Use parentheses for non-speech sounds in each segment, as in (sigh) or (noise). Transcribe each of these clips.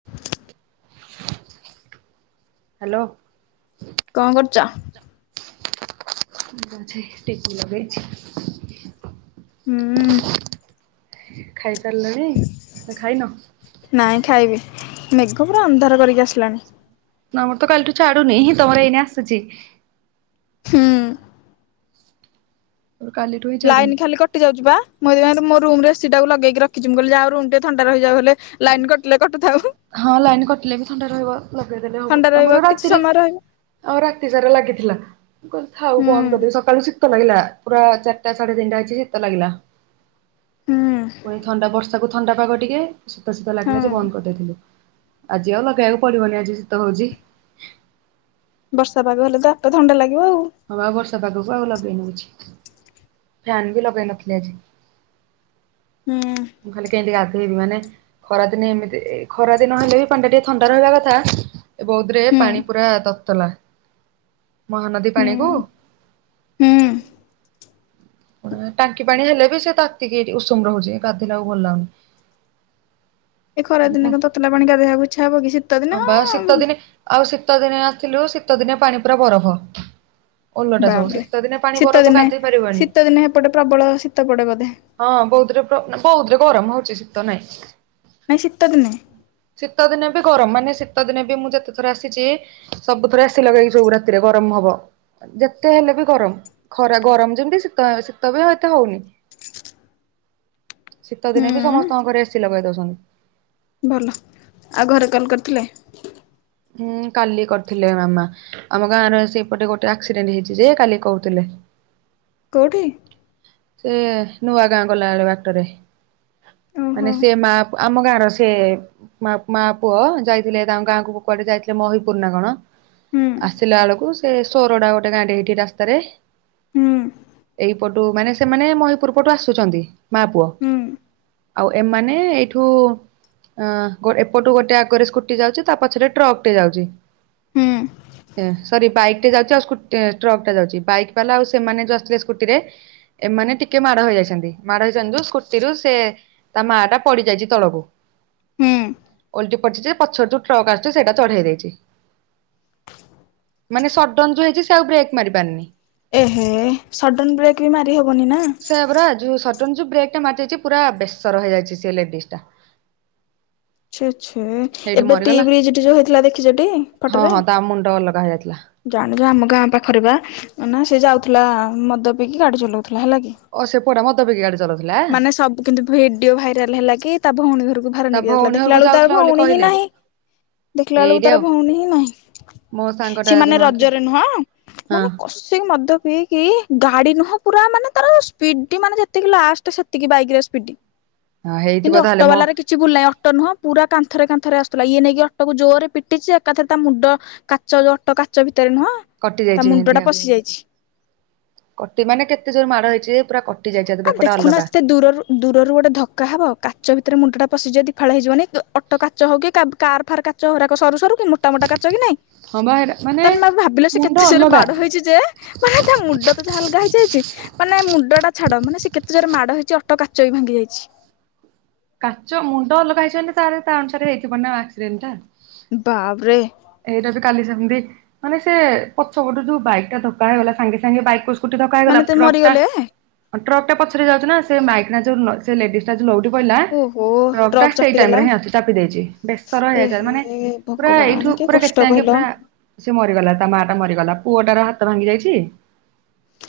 (inaudible) Hello. କଣ କରୁଚ? ଗଛେଇଟି କୁ ଲଗେଇଚି। ହୁଁ ଖାଇସାରିଲଣି ନା ଖାଇନ? ନାହିଁ ଖାଇବି ମେଗ ପୁରା ଅନ୍ଧାର କରିକି ଆସିଲାଣି। ମରତ କାଲିଠୁ ଛାଡୁନି ତମର ଏଇନେ ଆସୁଚି। ହୁଁ ରୋ କାଲିଠୁ ହିଁ ଲାଇନ୍ ଛାଡୁନି। ଖାଲି କଟି ଯାଉଚି ପା (unintelligible) ମୋ ରୁମୁ ର ଏସି ଟାକୁ ଲଗେକି ରଖିଚି ମୁଁ କହିଲି ଯାହା ରୁମ ଟେ ଥଣ୍ଡା ରହିଯାଉ ହେଲେ। ଲାଇନ୍ କଟିଲେ କଟୁଥାଉ। ହଁ ଲାଇନ୍ କଟିଲେ ବି ଥଣ୍ଡା ରହିବ ଲଗେଇଦେଲେ ହବ ଥଣ୍ଡା ରହିବ ଆମର କିଛି ରାତିରେ ସମୟ ରହିବ ଆଉ ରାତି ସାରା ଲାଗିଥିଲା କ ଥାଉ ହୁଁ ବନ୍ଦ୍ କରିଦେବି ସକାଳୁ ଶୀ ତ ଲାଗିଲା ପୁରା ଚାଟା ସାଢେ ତିନିଟା ଅଛି ଶୀତ ଲାଗିଲା ହୁଁ ପୁଣି ଥଣ୍ଡା ବର୍ଷ ତାକୁ ଥଣ୍ଡା ପାଗ ଟିକେ ଶୀତ ଶୀତ ହଁ ଲାଗିଲା ଯେ ବନ୍ଦ କରିଦେଇଥିଲୁ। ଆଜି ଆଉ ଲଗେଇବାକୁ ପଡିବନି ଆଜି ବି ଶୀତ ହଉଚି। ବର୍ଷା ପାଗ ହେଲେ ତ ଆପେ ଥଣ୍ଡା ଲାଗିବ ଆଉ। ହଁ ପା ବର୍ଷା ପାଗକୁ ଆଉ ଲଗେଇନୁ କିଛି। ଫ୍ୟାନ୍ ବି ଲଗେଇ ନଥ୍ଲି ଆଜି। ହୁଁ। ମୁଁ ଖାଲି କେମିତି ଗାଧେଇବି ମାନେ ଖରାଦିନେ ଏମିତି ଖରାଦିନ ହେଲେ ବି ପାଣ୍ଡା ଟିକେ ଥଣ୍ଡା ରହିବା କଥା ଏ ବୌଧ ରେ ହୁଁ ପାଣି ପୁରା ତତ୍ଲା ମହାନଦୀ ହୁଁ ପାଣି କୁ! ହୁଁ। ପୁଣି ଟାଙ୍କି ପାଣି ହେଲେ ବି ସେ ତାତିିି କି ହେଇଟି ଉଷୁମ୍ ରହୁଛି ଗାଧିଲା କୁ ଭଲ ଲାଗୁନି। ଏ ଖରା ଦିନେ କଣ ତତଲା ପାଣିି ଦେବାକୁ ଇ୍ଛା ହବ କି ସିତ୍ ହ ବା ଶୀତ ଦିନେ ଆଉ ଶୀତ ଦିନେ ଆଥିଲୁ ଶୀତ ଦିନେ ପାଣି ପୁରା ବରଫ। ଓଲଟା ସବୁ ବାପରେ ଶୀତ ଦିନେ ପାଣି ଶୀତ ବରଫ ଦିନେ ଗାଧେଇ ପାରିବନି। ଶୀତ ଦିନେ ହେପଟେ ପ୍ରବଳ ଶୀତ ପଡେ ବୋଧେ ହଁ ବୌଦ୍ ବୌଦ୍ ରେ ଗରମ ହଉଛି ଶୀତ ନାଇଁ। ନାଇଁ ଶୀତ ଦିନେ। ଶୀତ ଦିନେ ବି ଗରମ ମାନେ ଶୀତ ଦିନେ ବି ମୁଁ ଯେତେଥର ଆସିଛି ସବୁଥର ଏସି ଲଗେଇକି ଶୋଉ ରାତିରେ ଗରମ ହବ। ଯେତେ ହେଲେ ବି ଗରମ ଖରା ଗରମ ଯେମିତି ଶୀତ ଶୀତ ବି ଆଉ ଏତେ ହଉନି। ଶୀତ ହୁଁ ଦିନେ ବି ସମସ୍ତଙ୍କ ଘରେ ଏସି ଲଗେଇ ଦଉସନ୍ତି। ଭଲ, ଆଉ ଘରେ କଲ କରିଥିଲେ? ହୁଁ କାଲି କରିଥିଲେ ମାମା। ଆମ ଗାଁ ରେ ସେପଟେ ଗୋଟେ ଆକ୍ସିଡେଣ୍ଟ ହେଇଛି ଯେ କାଲି କହୁଥିଲେ। କୋଉଠି? ସେ ନୂଆ ଗାଁ ଗଲାବେଳେ ବାଟରେ। ଓହୋ ମାନେ ସେ ମା ପ ଆମ ଗାଁର ସେ ମା ପ ମା ପୁଅ ଯାଇଥିଲେ ତାଙ୍କ ଗାଁକୁ କୁଆଡେ ଯାଇଥିଲେ ମହିପୁର ନା କଣ? ହୁଁ ଆସିଲା ବଳକୁ ସେ ସୋରଡା ଗୋଟେ ଗାଁ ଟେ ଏଇଠି ରାସ୍ତାରେ ହୁଁ ଏଇପଟୁ ମାନେ ସେମାନେ ମହିପୁର ପଟୁ ଆସୁଛନ୍ତି ମା ପୁଅ। ହୁଁ ଆଉ ଏମାନେ ଏଇଠୁ ଆ ଏପଟୁ ଗୋଟେ ଆଗରେ ସ୍କୁଟି ଯାଉଛି ତା ପଛରେ ଟ୍ରକ ଟେ ଯାଉଛି। ହୁଁ ସରି ବାଇକ୍ ଟେ ଯାଉଛି ଆଉ ସ୍କୁ ଟ୍ରକ୍ ଟେ ଯାଉଛି, ବାଇକ୍ ବାଲା ଆଉ ସେମାନେ ଯଉଥିଲେ ସ୍କୁଟି ରେ ଏମାନେ ଟିକେ ମାଡ ହେଇଯାଇଛନ୍ତି, ମାଡ ହେଇଛନ୍ତି ସ୍କୁଟିରୁୁ ସେ ତା ମା ଟା ପଡିଯାଇଛି ତଳକୁ ହୁଁ ଓଲଟି ପଡିଚ ଯେ ପଛର ଯୋଉ ଟ୍ରକ୍ ଆସୁଛି ସେଇଟା ଚଢେଇ ଦେଇଛି। ମାନେ ସଡନ ଯୋଉ ହେଇଛି ସେ ଆଉ ବ୍ରେକ୍ ମାରି ପାରନି। ଏହେ ସଡନ ବ୍ରେକ୍ ବି ମାରି ହବନି ନା ସେ ଯୋଉ ସଡ଼ନ ଯୋଉ ବ୍ରେକ ଟା ମାରି ଦେଇଛି ପୁରା ବେଷର ହେଇଯାଇଛି ସେଇ ଲେଡ଼ିଜ ଟା। (unintelligible) ଛେ ଛେ ସେଇଠି ଏବେ ଟି ମରିଗଲା ବ୍ରିଜଠି ଯୋଉ ହେଇଥିଲା ଦେଖିଛଟି ହଁ ଫଟୋରେ? ହଁ ତା ମୁଣ୍ଡ ଅଲଗା ହେଇଯାଇଥିଲା ଜାଣଛ ଆମ ଗାଁ ପାଖରେ ବା ଅନା ସେ ଯାଉଥିଲା ମଦ ପିଇକି ଗାଡି ଚଲାଉଥିଲା ହେଲା କି ଓ ସେ ପୁଅଟା ମଦ ପିଇକି ଗାଡି ଚଳଉଥିଲା। ମାନେ ସବୁ କିନ୍ତୁ ଭିଡିଓ ଭାଇରାଲ ହେଲା କି ତା ଭଉଣୀ ଘରକୁ ଭାର ତା ନେଇକି ଯାଇଥିଲା। ଭଉଣୀ ଦେଖିଲା ଘରକୁ ବେଳକୁ ତାର ଯାଉଥିଲା ବୋଲି ଭଉଣୀ ହିଁ କହିଲେ ନାହିଁ, ଦେଖିଲା ବେଳକୁ ଏଇଠି ଆଉ ତାର ଭଉଣୀ ହିଁ ନାହିଁ। ମୋ ସାଙ୍ଗ ସେ ମାନେ ରଜରେ ନୁହଁ ମାନେ କ ସେ ମଦ ପିଇକି ଗାଡି ନୁହଁ ପୁରା ମାନେ ତାର ସ୍ପିଡ ମାନେ ଯେତିକି ଲାଷ୍ଟ ସେତିକି ବାଇକ ରେ ସ୍ପିଡ ହଁ ହେଇଥିବ କିନ୍ତୁ ତାହେଲେ ଅଟୋ ମୋ ବାଲାର କିଛି କିଛି ଭୁଲ ନାହିଁ ଅଟୋ ନୁହଁ ପୁରା କାନ୍ଥରେ କାନ୍ଥରେ ଆସୁଥିଲା, ଇଏ ନେଇକି ଅଟୋକୁ ଜୋରେ ପିଟିଛି ଏକାଥରେ ତା ମୁଣ୍ଡ କାଚ ଯୋଉ ଅଟୋ କାଚ ଭିତରେ ନୁହଁ କଟି ତା ଯାଇଛି ମୁଣ୍ଡ ଏମିତି ଟା ଆଉ ପଶି ଯାଇଛି। କଟି ମାନେ କେତେ ଜୋର ମାଡ ହେଇଛି ପୁରା କଟି ଯାଇଛି ଆ ବେକଟା ଦେଖୁନ ଅଲଗା ଏତେ ଦୂରରୁ ଦୂରରୁ ଗୋଟେ ଧକ୍କା ହବ କାଚ ଭିତରେ ମୁଣ୍ଡ ଟା ପଶିଯିବ ଦି ଫାଳ ହେଇିଯିବନି। ଅଟୋ କାଚ ହଉ କି କାର୍ ଫାର୍ କାଚ ହେଇରାକ ସରୁ ସରୁ କି ମୋଟା ମୋଟା କାଚ କି ନାଇଁ ହଁ ବା ହେଇଟା ତାହେଲେ ତମେ ଭାବିଲ ସେ କେତେ ଜୋରେ ମାଡ ହେଇଛି ଯେ, ମାନେ ତା ମୁଣ୍ଡ ତ ଯାହା ଅଲଗା ହେଇଯାଇଛି ମାନେ ମୁଣ୍ଡ ଟା ଛାଡ ମାନେ ସେ କେତେ ଜୋରେ ମାଡ ହେଇଛି ଅଟ କାଚ ବି ଭାଙ୍ଗି ଯାଇଛି। କାଚ ମୁଣ୍ଡ ଅଲଗା ହେଇଛନ୍ତି ତା ତା ଅନୁସାରେ ହେଇଥିବ ନା ଆକ୍ସିଡେଣ୍ଟ ଟା ବାବ୍ ରେ ଏଇଟା ବି କାଲି ସେମନ୍ତି ମାନେ ସେ ପଛ ଗୋଟେ ଯୋଉ ବାଇକ୍ ଟା ଧକ୍କା ହେଇଗଲା ସାଙ୍ଗେ ସାଙ୍ଗେ ବାଇକ ପଶ୍ ସ୍କୁଟି ଧକ୍କା ମାନେ ହେଇଗଲା ତେ ଟ୍ରକ୍ ଟା ମରିଗଲେ ଟ୍ରକ୍ ଟା ପଛରେ ଯାଉଛି ନା ସେ ମାଇକିନା ନା ଯୋଉ ନ ଲେଡିସ୍ ଟା ଯୋଉ ନୋଉଟି ପଇଲା ଓହୋ ଟ୍ରକ୍ ଟା ସେଇ ଟାଇମ୍ ଚାପିଦେଲା ରେ ଆସିଚି ଚାପି ଦେଇଛି ବେସର ଏ ହେଇଯାଇଛି ହେ ମାନେ ପୁରା ଏଇଠୁ ଭଗବାନ କି ପୁରା କଷ୍ଟ କେତେ ଆଙ୍କେ କହିଲ ପୁରା ସେ ମରିଗଲା ତା ମା ଟା ମରିଗଲା ପୁଅଟାର ହାତ ଭାଙ୍ଗି ଯାଇଛି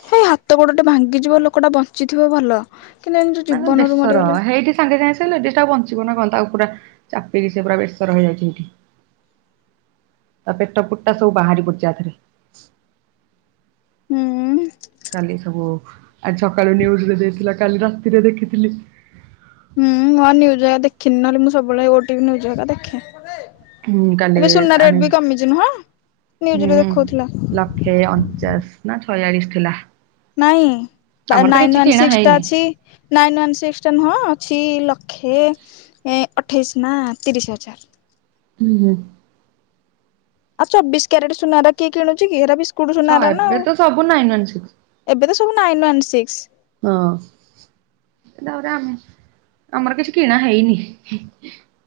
ହେ ହାତ ଗୋଡ଼ଟା ଭାଙ୍ଗିଯିବ ଲୋକଟା ବଞ୍ଚିଥିବ ଭଲ କିନ୍ତୁ ଏମିତି ଯୋଉ ମାନେ ଜୀବନରୁ ବେସର ମରିଗଲେ ହେଇଠି ସାଙ୍ଗେ ସାଙ୍ଗେ ସେ ଲେଡିଜ ଟା ବଞ୍ଚିବ ନା କଣ ତାକୁ ପୁରା ଚାପିଦେଇଚି ସେ ପୁରା଼ ବେସର ହେଇଯାଇଛନ୍ତି। ତା ପେଟ ଫୁଟା ସବୁ ବାହାରି ପଡିଚଛି ଆଥିରେ ହୁଁ କାଲି ସବୁ ଆଜି ସକାଳୁ ନ୍ୟୁଜରେ ଦେଇଥିଲା କାଲି ରାତିରେ ଦେଖିଥିଲି। ହୁଁ ମୁଁ ଆଉ ନିୁଜ୍ ଗେରା ଦେଖିନି ନହେଲେ ମୁଁ ସବୁବେଳେ ଓଟିଭି ନିୟୁଜ ଘରିକା ଦେଖେ। ହୁଁ କାଲି ଏବେ ସୁନା ରେଟ ବି ଆଣିଲି କମିଛି ନୁହଁ ନିୟୁଜରେ ହୁଁ ଦେଖଉଥିଲା। ଲକ୍ଷେ ଅଣଚାଶ୍ ନା ଛୟାଳିଶ ଥିଲା। ନାଇଁ ବା ଆମର ତ ନାଇନ୍ କିଛି ୱାନ୍ କିଣା ସିକ୍ସ ଟା ହେଇନି। ଅଛି ନାଇନ୍ ୱାନ୍ ସିକ୍ସ ଟା ନୁହଁ ଅଛି ଲକ୍ଷେ ଏଁ ଅଠେଇଶ ନା ତିରିଶ ହଜାର ହୁଁ ହୁଁ। ଆଉ ଚବିଶ କ୍ୟାରେଟ ସୁନା ଗେରା କିଏ କିଣୁଛି କି? ହେରା ବିସ୍କୁଟ ସ ସୁନା ଗୁରା ନା ଏବେ ଆଉ? ତ ସବୁ ନାଇନ୍ ୱାନ୍ ସିକ୍ସ। ଏବେ ତ ସବୁ ନାଇନ୍ ୱାନ୍ ସିକ୍ସ। ହଁ ଏଗୁରାଗୁରା ମ ଆମର କିଛି କିଣା ହେଇନି।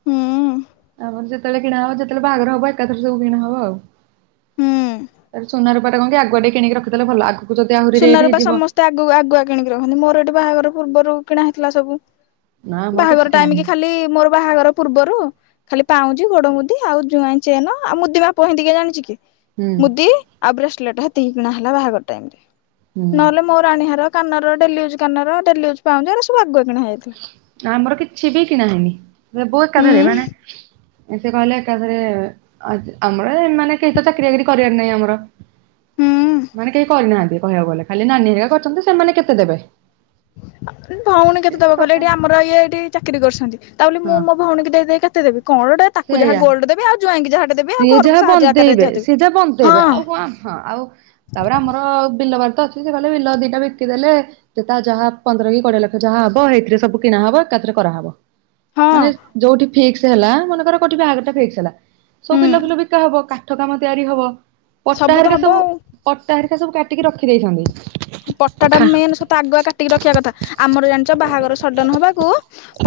ହୁଁ। ଆମର ଯେତେବେଳେ କିଣା ହବ ଯେତେବେଳେ ବାହାଘର ହବ ଏକାଥର ସବୁ କିଣା ହବ ଆଉ। ହୁଁ ତାପରେ ସୁନାର ଗୋଟେ କଣ କି ଆଗୁଆ ଟିକେ କିଣିକି ରଖି ଦେଲେ ଭଲ ଆଗୁ ସୁନ ରୂପା ସମସ୍ତେ ଆଗ ଆଗୁଆ କିଣିକି ରଖନ୍ତି ମୋର ଏଠି ବାହାଘର ପୂର୍ବରୁ କିଣା ହେଇଥିଲା ସବୁ। ନା ଆମର କିଛି ବାହାଘର କିଣା ଟାଇମି କି ହେଇନି। ଖାଲି ମୋର ବାହାଘର ପୂର୍ବରୁ ଖାଲି ପାଉଁଜି ଗୋଡ ମୁଦି ଆଉ ଯୋଆଇଁ ଚେନ ଆଉ ମୁଦିମାପ ସେତି କିଏ ଜାଣିଚି କି? ହୁଁ। ମୁଦି ଆଉ ବ୍ରେସ୍ଲେଟ୍ ସେତିକି କିିଣା ହେଲା ବାହାଘର ଟାଇମି ରେ। ହୁଁ ନଲେ ମୋ ରାଣୀହାର କାନର ଡେଲି ୟୁଜ୍ କାନର ଡେଲି ୟୁଜ୍ ପାଉଜି ଏହେରା ସବୁ ଆଗୁଆ କିଣା ହେଇଥିଲା। ଆମର କିଛି ବି କିଣା ହେଇନି ସଵୁ ଏକା ଥରେ ମାନେ ସେ କହିଲେ ଏକାଥରେ ଆମର ମାନେ କେହି ତ ଚାକିରି ବାକିରି କରିଆର ନାଇଁ ଆମର। ମାନେ କେହି କରିନାହାନ୍ତି କହିଆକୁ ଗଲେ ଖାଲି ନାନୀ ହେରିକା କରିଚନ୍ତି ସେମାନେ କେତେ ଦେବେ। ଆ (inaudible) ଭଉଣୀ କେତ୍ ସେ କେତେ ଦଵ କଇଲ ଟୋଟାଲ ଆମର ଇଏ ଏଠି ଚାକିରି କରସନ୍ତି ତା ବୋଲି ମୁଁ ହଁ ମୋ ଭଉଣୀକୁ ଦେଇ ଦେଇ କେତେ ଦେବି କଣ ଗୋଟେ ତାକୁ ଯାହା ସେଇଆ ଗୋଲ୍ଡ ଦେଵି ଆଉ ଜ୍ଵାଇଁ ଯାହା ଟେ ଦେବି। ସିଏ ଯାହା ବନ୍ଦେଇବେ ସିଏ ଯାହା ବନ୍ଦେଇବେ ହଁ ଆଉ କଁ ହଁ ଆଉ ତାପରେ ଆମର ବିଲବାରି ତ ଅଛି ସେ କଇଲେ ବିଲ ଦିଟା ବିକିଦେଲେ ଯେତେ ଯାହା ପନ୍ଦର କି କୋଡିଏ ଲକ୍ଷ ଯାହା ହବ ସେଇଥିରେ ସବୁ କିଣା ହବ ଏକା ଥରେ କରାହବ। ହଁ ମାନେ ଯୋଉଠି ଫିକ୍ସ ହେଲା ମନେକର କୋଠି ବାହାଘ ଟା ଫିକ୍ସ୍ ହେଲା। ସବୁ ହୁଁ। ବିଲାଫିଲ ବିକା ହବ କାଠ କାମ ତିଆରି ହବ ତ ପଟାହେରିକା ହବ ସବୁ ଆଉ କଟା ହେରିକା ସବୁ କାଟିକି ରଖିଦେଇଛନ୍ତି। ପଟା ଟା ମେନ୍ ସତ ଆଗୁଆ କାଟିକି ରଖିଆ କଥା ଆମର ଜାଣିଚ ବାହାଘର ସଡ଼ନ ହବାକୁ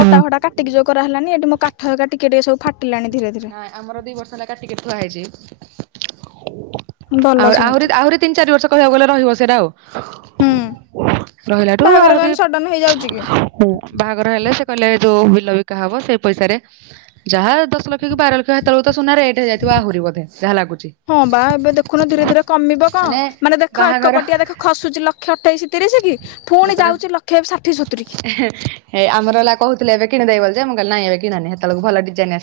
ପଟା ଫଟା କାଟିକି ଯୋଉ କରା ହେଲାନି ଏଠି ମୋ କାଠ ହେକା ଟିକେ ଟିକେ ସବୁ ଫାଟିଲାଣି ଧୀରେ ଧୀରେ। ଆମର ଦି ବର୍ଷ ହେଲା କାଟିକି ଥୁଆ ହେଇଚି। ଭଲ ଆହୁ ଆହୁରି ସେମିତି ଆହୁରି ତିନି ଚାରି ବର୍ଷ କହିବାକୁ ଗଲେ ରହିବ ସେଇଟା ଆଉ। ହୁଁ ରହିଲାଠୁ ବାହାଘର କଣ ଆହୁରି ସଡନ ହେଇଯାଉଛି କି? ହୁଁ ବାହାଘର ହେଲେ ସେ କଇଲେ ଯୋଉ ବିଲବିକା ହବ ସେଇ ପଇସାରେ ଯାହା ଦଶ ଲକ୍ଷ କି ବାର ଲକ୍ଷ ତ ହେତଳୁକୁ ତ ସୁନା ରେଟ ହେଇଯାଇଥିବ ଆହୁରି ବୋଧେ ଯାହା ଲାଗୁଛି, ହଁ ବା ଏବେ ଦେଖୁନ ଧୀରେ ଧୀରେ କମିବ କଣ ମାନେ ଦେଖ ବାହାଘର ଏକପଟିଆ ଦେଖ ଖସୁଛି ଲକ୍ଷେ ଅଠେଇଶ ତିରିଶିକି ଫୁଣି ଯେତେବେଳେ ଯାଉଛି ଲକ୍ଷେ ଷାଠିଏ ସତୁରି କି। ହେ ଆମର ହେଲା କହୁଥିଲେ ଏବେ କିଣଦେ ବୋଲ ଯେ ମୁଁ କଇଲି ନାଇଁ ଏବେ କିଣନିି।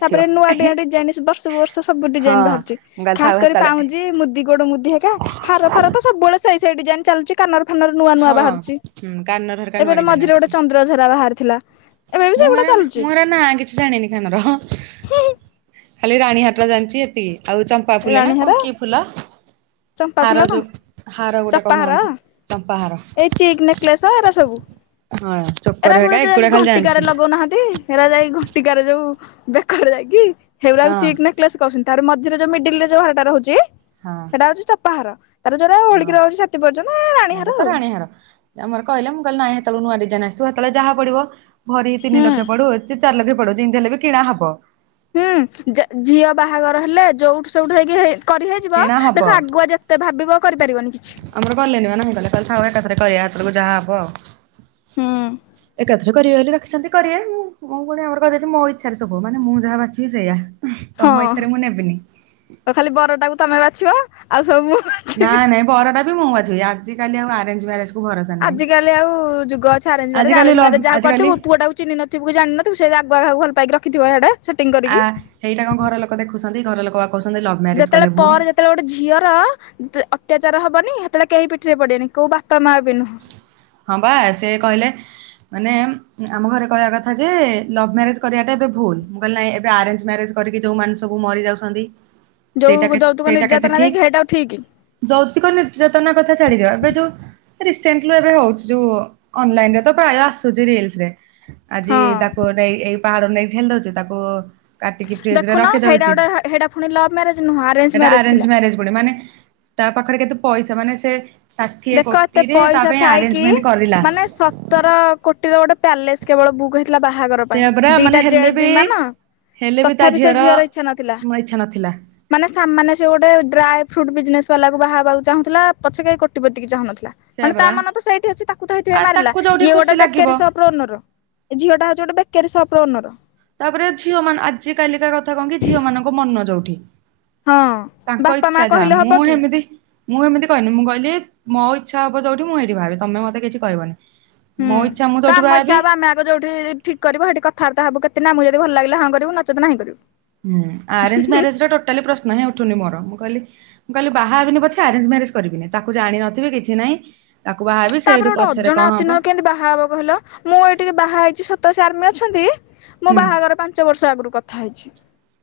ତାପରେ ନୂଆ ଡିଆଁ ଡିଜାଇନ ବର୍ଷକୁ ବର୍ଷ ସବୁ ହଁ ଡିଜାଇନ ବାହାରୁଛି ମୁଁ କହିଲି ଥାଉ ଖାସ କରି ହେତେବେଳେ ପାଉଁଜି ମୁ ଦି ଗୋଡ ମୁଦି ହେକା ହାର ଫାର ତ ସବୁବେଳେ ସେଇ ସେଇ ଡିଜାଇନ ଚାଲୁଛି। କାନର ଫାନର ନୂଆ ନୂଆ ହଁ ବାହାରୁଛି, ହୁଁ କାନର ହେରିକା ନୂଆ ଏବେଟେ ଡିଜାଇନ ମଝିରେ ଗୋଟେ ଆସୁଛି। ଚନ୍ଦ୍ରଝରା ବାହାରିଥିଲା। ଏବେ ବି ମୁଁ ସେଗୁଡା ହେରା ଚାଲୁଛି ମୁ ହେରା ନା କିଛି ଜାଣିନି କାନର ଖାଲି ରାଣୀହାର୍ଟା ଜାଣିଛି ଏତିକି ଆଉ ଚ ପା ଫୁଲ ନା ରାଣୀହାର କଁ କି ଫୁଲ? ଚମ୍ପା ଫୁଲ ହାର କଣ ଯୋଉ ହାର ଗୋଟେ ଚପାହାର କହୁନାହାନ୍ତି ଚମ୍ପା ହାର। ଏଇ ଚିକ୍ ନେକଲେସ ଏରା ସବୁ ହଁ। ଚୋକର ଏରା ଗୁଡା ହେରିକା ଯୋଉ ଯାଇକି ଏଗୁଡା ଖାଲି ଘଣ୍ଟିକାରେ ଜାଣିଛି ଲଗୋଉନାହାନ୍ତି, ହେରା ଯାଇ ଘଣ୍ଟିକାରେ ଯୋଉ ବେକରେ ଯାଇକି ହେଉରାକୁ ହଁ ଚିକ୍ ନେକ୍ଲେସ କହୁଛନ୍ତି, ତାହାର ମଝିରେ ଯୋଉ ମିଡିଲରେ ଯୋଉ ହାରଟା ରହୁଛି ହଁ। ପାଉଚିସଟା ପାହାର ତାର ଯୋଉଟା ଓଳିକି ରଉଚି ଛତି ପର୍ଯ୍ୟନ୍ତ ଏ ରାଣୀହାର ଆଉ। ନ୍ୟର ଆମର କହିଲେ ମୁଁ କହିଲି ନାଇଁ ହେତଳୁକୁ ନୂଆ ଡିଜାଇନ ଆସିଥିବ ହେତଳେ ଯାହା ପଡିବ ଭରି ତିନି ହୁଁ। ଲକ୍ଷ ପଡୁ କି ଚାର ଲଖେ ପଡୁ ଯିମିତି ହେଲେ ବି କିଣା ହବ। ହୁଁ ଜ ଝିଅ ବାହାଘର ହେଲେ ଯୋଉଠୁ ସୋଉଠୁ ହେଇକି ହେ କରି ହେଇଯିବ, କିଣା ହବ ଦେଖ ଆଗୁଆ ଯେ ତେ ଭାବିବ କରିପାରିବନି। କିଛି ଆମର କଲେନିପା ନାହିଁ କଲେ କଇଲେ ଥାଉ ଏକାଥରେ କରିବା ଆଥରକୁ ଯାହା ହବ ହୁଁ ଆଉ। ଏକା ଥ୍ରେ କରିବେ ବୋଲି ରଖିଛନ୍ତି କରିବେ ମୁ ମୁଁ ପୁଣି ଆମର କଇଦେଇଚି ମୋ ଇଚ୍ଛାରେ ସବୁ ହବ, ମାନେ ମୁଁ ଯାହା ବାଛିବି ସେୟା। ହଁ ତମ ଇଚ୍ଛାରେ ମୁଁ ନେବିନି। ତ ଖାଲି ବରଟାକୁ ତମେ ବାଛିବ ଆଉ ସବୁ ମୁ ନାଇଁ ନାଇଁ ବର ଟା ବି ମୁଁ ବାଛିବି ଆଜିିକାଲି ଆଉ ଆରେଞ୍ଜ ମ୍ୟାରେଜ କୁ ଭରସା ନାହିଁ ଆଜିିକାଲି ଆଉ-ଉ ଯୁଗ ଅଛି ଆରେଞ୍ଜ ମାରେଜ ଆଜିକାଲି ଆରେଞ୍ଜ ଲଭ୍ ମ୍ୟାରେଜ ଯାହା କରିଥିବୁ ଆଜିକାଲି ପୁଅ ଟାକୁ ଚିହ୍ନି ନ ଥିବୁ କି ଜାଣି ନ ଥିବୁ ସେ ଆଗୁଆ କାହାକୁ ଭଲ ପାଇକି ରଖି ଥିବ ହେଆଡେ। ସେଟିଂ ଆ କରିକି ସେଇଟା କଁ ଘର ଲୋକ ଦେଖୁଛନ୍ତି ଘର ଲୋକ ବା କହୁଛନ୍ତି ଲ ଯେତେବେଳେ ପରେ ଯେତ୍ ତେଳେ ଗୋଟେ ଝିଅର ତ ଅତ୍ୟାଚାର ହବନି ହେତେଳେ କେହି ପିଠିରେ ପଡିବେନି କୋଉ ବାପା ମାଆ ବି ନୁହଁ ହଁ ବା ସେ କହିଲେ ମାନେ ଆମ ଘରେ କହିବା କଥା ଯେ ଲଭ୍ ମ୍ୟାରେଜ କରିବାଟା ଏବେ ଭୁଲ ମୁଁ କହିଲି ନାଇଁ ଏବେ ଆରେଞ୍ଜ ମ୍ୟାରେଜ କରିକି ଯୋଉ ମାନେ ସବୁ ମରି ଯାଉଛନ୍ତି। ଯୋଉ ସେଇଟା ଯୌତୁକ ନିର୍ଯାତନା ଦେଇକି ହେଇଟାଉ ଠିକ। ଯୌତୁକ ନିର୍ଯାତନା କଥା ଛାଡିଦିଅ ଏବେ ଯୋଉ ରିସେଣ୍ଟଲି ଏବେ ହଉଛି ଯୋଉ ଅନଲାଇନ ରେ ତ ପ୍ରାୟ ଆସୁଛି ରିଲ୍ସ ରେ। ଆଜି ହଁ ତାକୁ ଗୋଟେ ଏଇ ପାହାଡରୁ ନେଇକି ଠେଲି ଦଉଛି, ତାକୁ କାଟିକି ଫ୍ରିଜ ରେ ଦେଖୁନ ରଖି ହେଇଟା ଦଉଛି, ଗୋଟେ ହେଇଟା ପୁଣି ଲଭ୍ ମ୍ୟାରେଜ ନୁହଁ ସେଟା ଆରେଞ୍ଜ ଥିଲା ମ୍ୟାରେଜ ପୁଡି ମାନେ ତା ପାଖରେ କେତେ ପଇସା ମାନେ ସେ ଷାଠିଏ କୋ ତେ ପଇସା ଥାଉକି ମାନେ ସତର କୋଟିର ଗୋଟେ ପ୍ୟାଲେସ୍ କେବଳ ବୁକ୍ ହେ ଥିଲା ବାହାଘର ପାଇଁ, ସେଇଆ ପରା ମାନେ ଦିଟା ହେଲେ ଜେଟ୍ ବି ବିମାନ ହେଲେ ବି ତା ତଥାପି ସେ ଝିଅର ଇଚ୍ଛା ନଥିଲା। ମୋ ଇଚ୍ଛା ନଥିଲା ମାନେ ସାମାନ୍ୟ ସେ ଗୋଟେ ଡ୍ରାଏ ଫ୍ରୁଟ୍ ବିଜନେସ ବାଲାକୁ ବାହା ହେବାକୁ ଚାହୁଁଥିଲା ପଛେକେ କୋଟିପତିକି ଚାହୁଁନଥିଲା। ସେଇଆ ମାନେ ତା ପରା ମନ ତ ସେଇଠି ଅଛି ତାକୁ ତ ହେଥିପାଇଁ ଆଉ ମାରିଲା, ତାକୁ ଯୋଉଠି ଇଏ ଖୁସି ଗୋଟେ ଲାଗିବ ବେକାରୀ ସପର ଓନର ଏ ଝିଅଟା ହଉଚି ଗୋଟ ବେକାରୀ ସପର ଓନର। ତାପରେ ଝିଅ ମାନ ଆଜି କାଲିକା କଥା କଣ କି ଝିଅ ମାନଙ୍କ ମନ ଯୋଉଠି। ହଁ ତାଙ୍କ ବାପା ମା ଇଛା ଯାହା କହିଲେ ହବ ମୁଁ କି ହେମିତି ମୁଁ ଏମିତି କହନି ମୁଁ କହିଲି ମୋ ଇଛା ହବ ଯୋଉଠି ମୁଁ ହେଇଠି ବାହାହେବି ତମେ ମତେ କିଛି କହିବନି। ହୁଁ ମୋ ଇଚ୍ଛା ମୁଁ ଯୋଉଠି କାମ ଇଚ୍ଛା ବାହାହେବି ହବ ଆମେ ଆଗ ଯୋଉଠି ଠିକ୍ କରିବ ସେଠୀ କଥା ବାର୍ତ୍ତା ହେବୁ କେତେ ଆମକୁ ଯଦି ଭଲ ଲାଗିଲା ହଁ କରିବୁ ନଚେତ ନାହିଁ କରିବୁ। ହୁଁ ଆରେଞ୍ଜ ମ୍ୟାରେଜ ର ଟୋଟାଲି ପ୍ରଶ୍ନ ହିଁ ଉଠୁନି ମୋର ମୁଁ କହିଲି ମୁଁ କହିଲି ବାହା ହେବିନି ପଛେ ଆରେଞ୍ଜ ମ୍ୟାରେଜ କରିବିନି ତାକୁ ଜାଣିିନଥିଵି କିଛି ନାଇଁ। ତାପରେ ଗୋଟେ ଅଜଣା ଅଛିିନ୍ କେନ୍ତି ବାହାହବ କହିଲ ମୁଁ ଏଇ ଟିକେ ବାହା ହେଇଚି ସତ ସେ ଆର୍ମି ଅଛନ୍ତି। ମୋ ହୁଁ ବାହାଘର ପାଞ୍ଚ ବର୍ଷ ଆଗରୁ କଥା ହେଇଛି।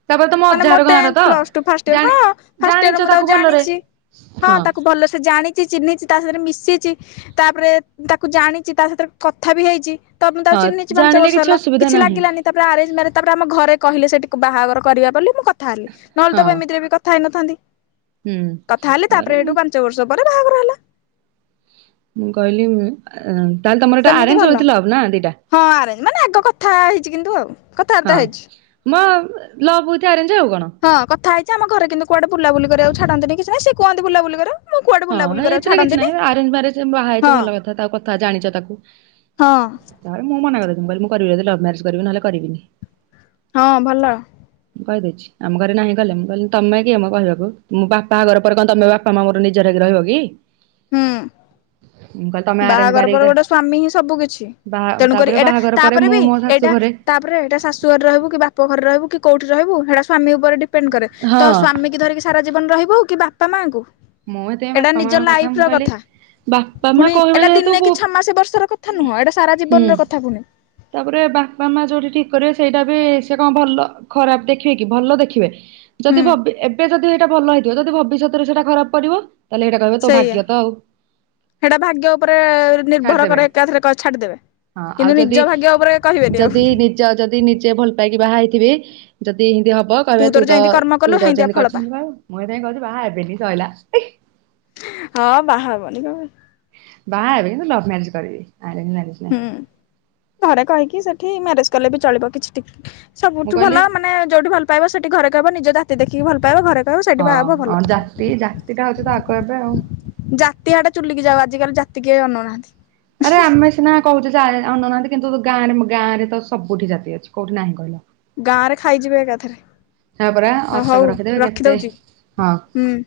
ତାପରେ ତମ ମାନେ ଅଜାଘର ମତେ ଗାଁର ତ ପ୍ଲସ୍ ଟୁ ଫାର୍ଷ୍ଟ ୟର ଜାଣି ହଁ ଫାର୍ଷ୍ଟ ୟର ଜାଣିଛ ରୁ ମୁ ତାକୁ ଭଲରେ ଜାଣିଚି। ହଁ ତାକୁ ଭଲସେ ଜାଣି ଚିହ୍ନିଚି ତା ସାଥିରେ ମିଶିଚି ତାପରେ ତାକୁ ଜାଣିଚି ତା ସହିତରେ କଥା ବି ହେଇଚି। ତ ମୁଁ ତାକୁ ହଁ ଚିହ୍ନିଚି ପାଞ୍ଚ ଜାଣିଲେ ବର୍ଷ ହେଲା ଅସୁବିଧା କିଛି ନାହିଁ ଲାଗିଲାନି। ତାପରେ ଆରେଞ୍ଜ ମ୍ୟାରେଜ ତାପରେ ଆମ ଘରେ କହିଲେ ସେଇଟିକୁ ବାହାଘର କରିବା ବୋଲି ମୁ କଥା ହେଲି ନହଲେ ହଁ ତ ଏମିତିରେ ବି କଥା ହେଇନଥାନ୍ତି ହୁଁ କଥା ହେଲେ ତାପରେ ଏଇଠୁ ପାଞ୍ଚ ବର୍ଷ ପରେ ବାହାଘର ହେଲା। ମୁଁ କହିଲି ଉଁ ତାହେଲେ ତମର ଏଟା ସେମିତି ଆରେଞ୍ଜ ଭଲ ୱିଥ ଲଭ ନା ଦିଟା? ହଁ ଆରେଞ୍ଜ ମାନେ ଆଗ କଥା ହେଇଚି କିନ୍ତୁ ଆଉ। କଥାବାର୍ତ୍ତା ହଁ ହେଇଛି ମୋ ଲଭ ଉଇଥି ଆରେଞ୍ଜ ଆଉ କଣ। ହଁ କଥା ହେଉଚି ଆମ ଘରେ କିନ୍ତୁ କୁଆଡେ ବୁଲା ବୁଲି କରିବାକୁ ଛାଡନ୍ତିନି କି ସେ କୁହନ୍ତି ବୁଲା ବୁଲି କରେ। ହଁ ଏଇଥିରେ କିଛି ନାହିଁ ଆରେଞ୍ଜ୍ ମେରେଞ୍ଜ ବାହା ହେଇଚ ହଁ ଭଲ କଥା ତା କଥା ଜାଣିଚ ତାକୁ। ହଁ ଘରେ ମୁଁ ମନା କରିଚି ମୁଁ କହିଲି କରିବି ଯଦି ଲଭ ମ୍ୟାରେଜ କରିବି ନହେଲେ କରିବିନି। ହଁ ଭଲ। ମୁଁ କହିଦେଇଚି। ଆମ ଘରେ ନାହିଁ କଲେ ମୁଁ କହିଲି ତମେ କିଏମ କହିବାକୁ ମୋ ବାପା ବାହାଘର ପରେ କଣ ତମେ ବାପା ମା ମୋର ନେ ନିଜର ହେଇକି ରହିବ କି। ହୁଁ। ମୁଁ କହିଲି ତମେ ଆରେଞ୍ଜ ବାହାଘର ମ୍ୟାରେଜ ପରେ କରି ଗୋଟେ ସ୍ଵାମୀ ହିଁ ସବୁ କିଛି ବାହା ତେଣୁ କରି ତାପରେ ଏଇଟା ବାହାଘର ପରେ ତାପରେ ମୁଁ ବି ମୋ ଶାଶୁ ଏଇଟା ଘରେ ତା (unintelligible) ଏଇଟା ଶାଶୁ ଘରେ ରହିବୁ କି ବାପ ଘରେ ରହିବୁ କି କୋଉଠି ରହିବୁ ହେଇଟା ସ୍ୱାମୀ ଉପରେ ଡିପେଣ୍ଡେ କରେ ତ ହଁ। ସ୍ୱାମୀ ସ୍ୱାମୀ ଧରିକି ଜୀବନ ସାରା ରହିବୁ କି ବାପା ମା ଙ୍କୁ? ମଁ ଏତେ ବାପା ମାଙ୍କ କଥା ମୁଁ କହିଲି ବା ପୁଣି ଏଇଟା ଦିନେ କି ଛଅମାସେ ବର୍ଷର କଥା ନୁହଁ ଏଇଟା ସାରା ହୁଁ। ଜୀବନର କଥା ପୁଣି। ତାପରେ ବାପା ମା ଯୋଉଠି ଠିକି କରିବେ ସେଇଟା ବି ସେ କଣ ଭଲ ଖରାପେ ଦେଖିବେ କି ଭଲ ଦେଖିବେ। ଯଦି ହୁଁ ଭ ଏବେ ଯଦି ଏଇଟା ଭଲ ହେଇଥିବ ଯଦି ଭବିଷ୍ୟତରେ ସେଇଟା ଖରାପ କରିବ। ତାହେଲେ ସେଇଟା କହିବେ ତୋ ଭାଗ୍ୟ ତ ଆଉ। ହେଇଟା ଭାଗ୍ୟ ଉପରେ ନିର୍ଭର କରେ ଛାଡିଦେବେ। ଏକାଥରେ ଛାଡିଦେବେ ହଁ ଆଉ କିନ୍ତୁ ଯଦି ନିଜ ଭାଗ୍ୟ ଉପରେ କହିବେନି ଆଉ ଯଦି ନିଜ ଯଦି ନିଜେ ଭଲ ପାଇକି ବାହା ହେଇଥିବେ ଯଦି ଏନ୍ତି ହବ କହିବେ ତୋର ତୁ ତ ଯେମିତି କର୍ମ କଲୁ ତୁ ତ ହେମିତିଆ ଯେମିତି ଫଳ କରିଚୁ ପା। ସେମିତି ପାଇବୁ ମୁଁ ହେଇଥି ପାଇଁ କହୁଚି ବାହା ହେବିନି ସଇଲା। ହଁ ବାହା ହବନି କଁ ପାଇଁ? ବାହା ହେବେ କିନ୍ତୁ ଲଭ୍ ମ୍ୟାରେଜ କରିଵି ଆ ହୁଁ ଘରେ କହିକି ସେଠି ମ୍ୟାରେଜ କଲେ ବି ଚଳିବ କିଛି ମୁଁ ସବୁଠୁ କହିଲି ଭଲ ମାନେ ଯୋଉଠି ଭଲ ପାଇବ ସେଠି ଘରେ କହବ ନିଜ ଜାତି ଦେଖିକି ଭଲ ପାଇବ ଘରେ କହିବ ସେଇଠି ବାହା ହବ ଭଲ। ହଁ ଜାତି ଜାତିଟା ହଉଚି ତ ଆଗ ଏବେ ଆଉ। ଜାତି ଆଡେ ଚୁଲିକି ଯାଉ ଆଜିକାଲି ଜାତି କିଏ ଅନଉଁ ନାହାନ୍ତି। ଆରେ ଆମେ ସିନା କହୁଚି ସେ ଆଏ ଅନଉ ନାହାନ୍ତି କିନ୍ତୁ ଗାଁରେ ମ ଗାଁରେ ତ ସବୁଠି ଜାତି ଅଛି କୋଉଠି ନାହିଁ କହିଲ? ଗାଁ ରେ ଖାଇଯିବେ ହଁ ପରା ଏକାଥରେ ହଁ ଅଟକ ହଉ ରଖିଦେବେ କେତେ ରଖିଦଉଚି? ହଁ। ହୁଁ।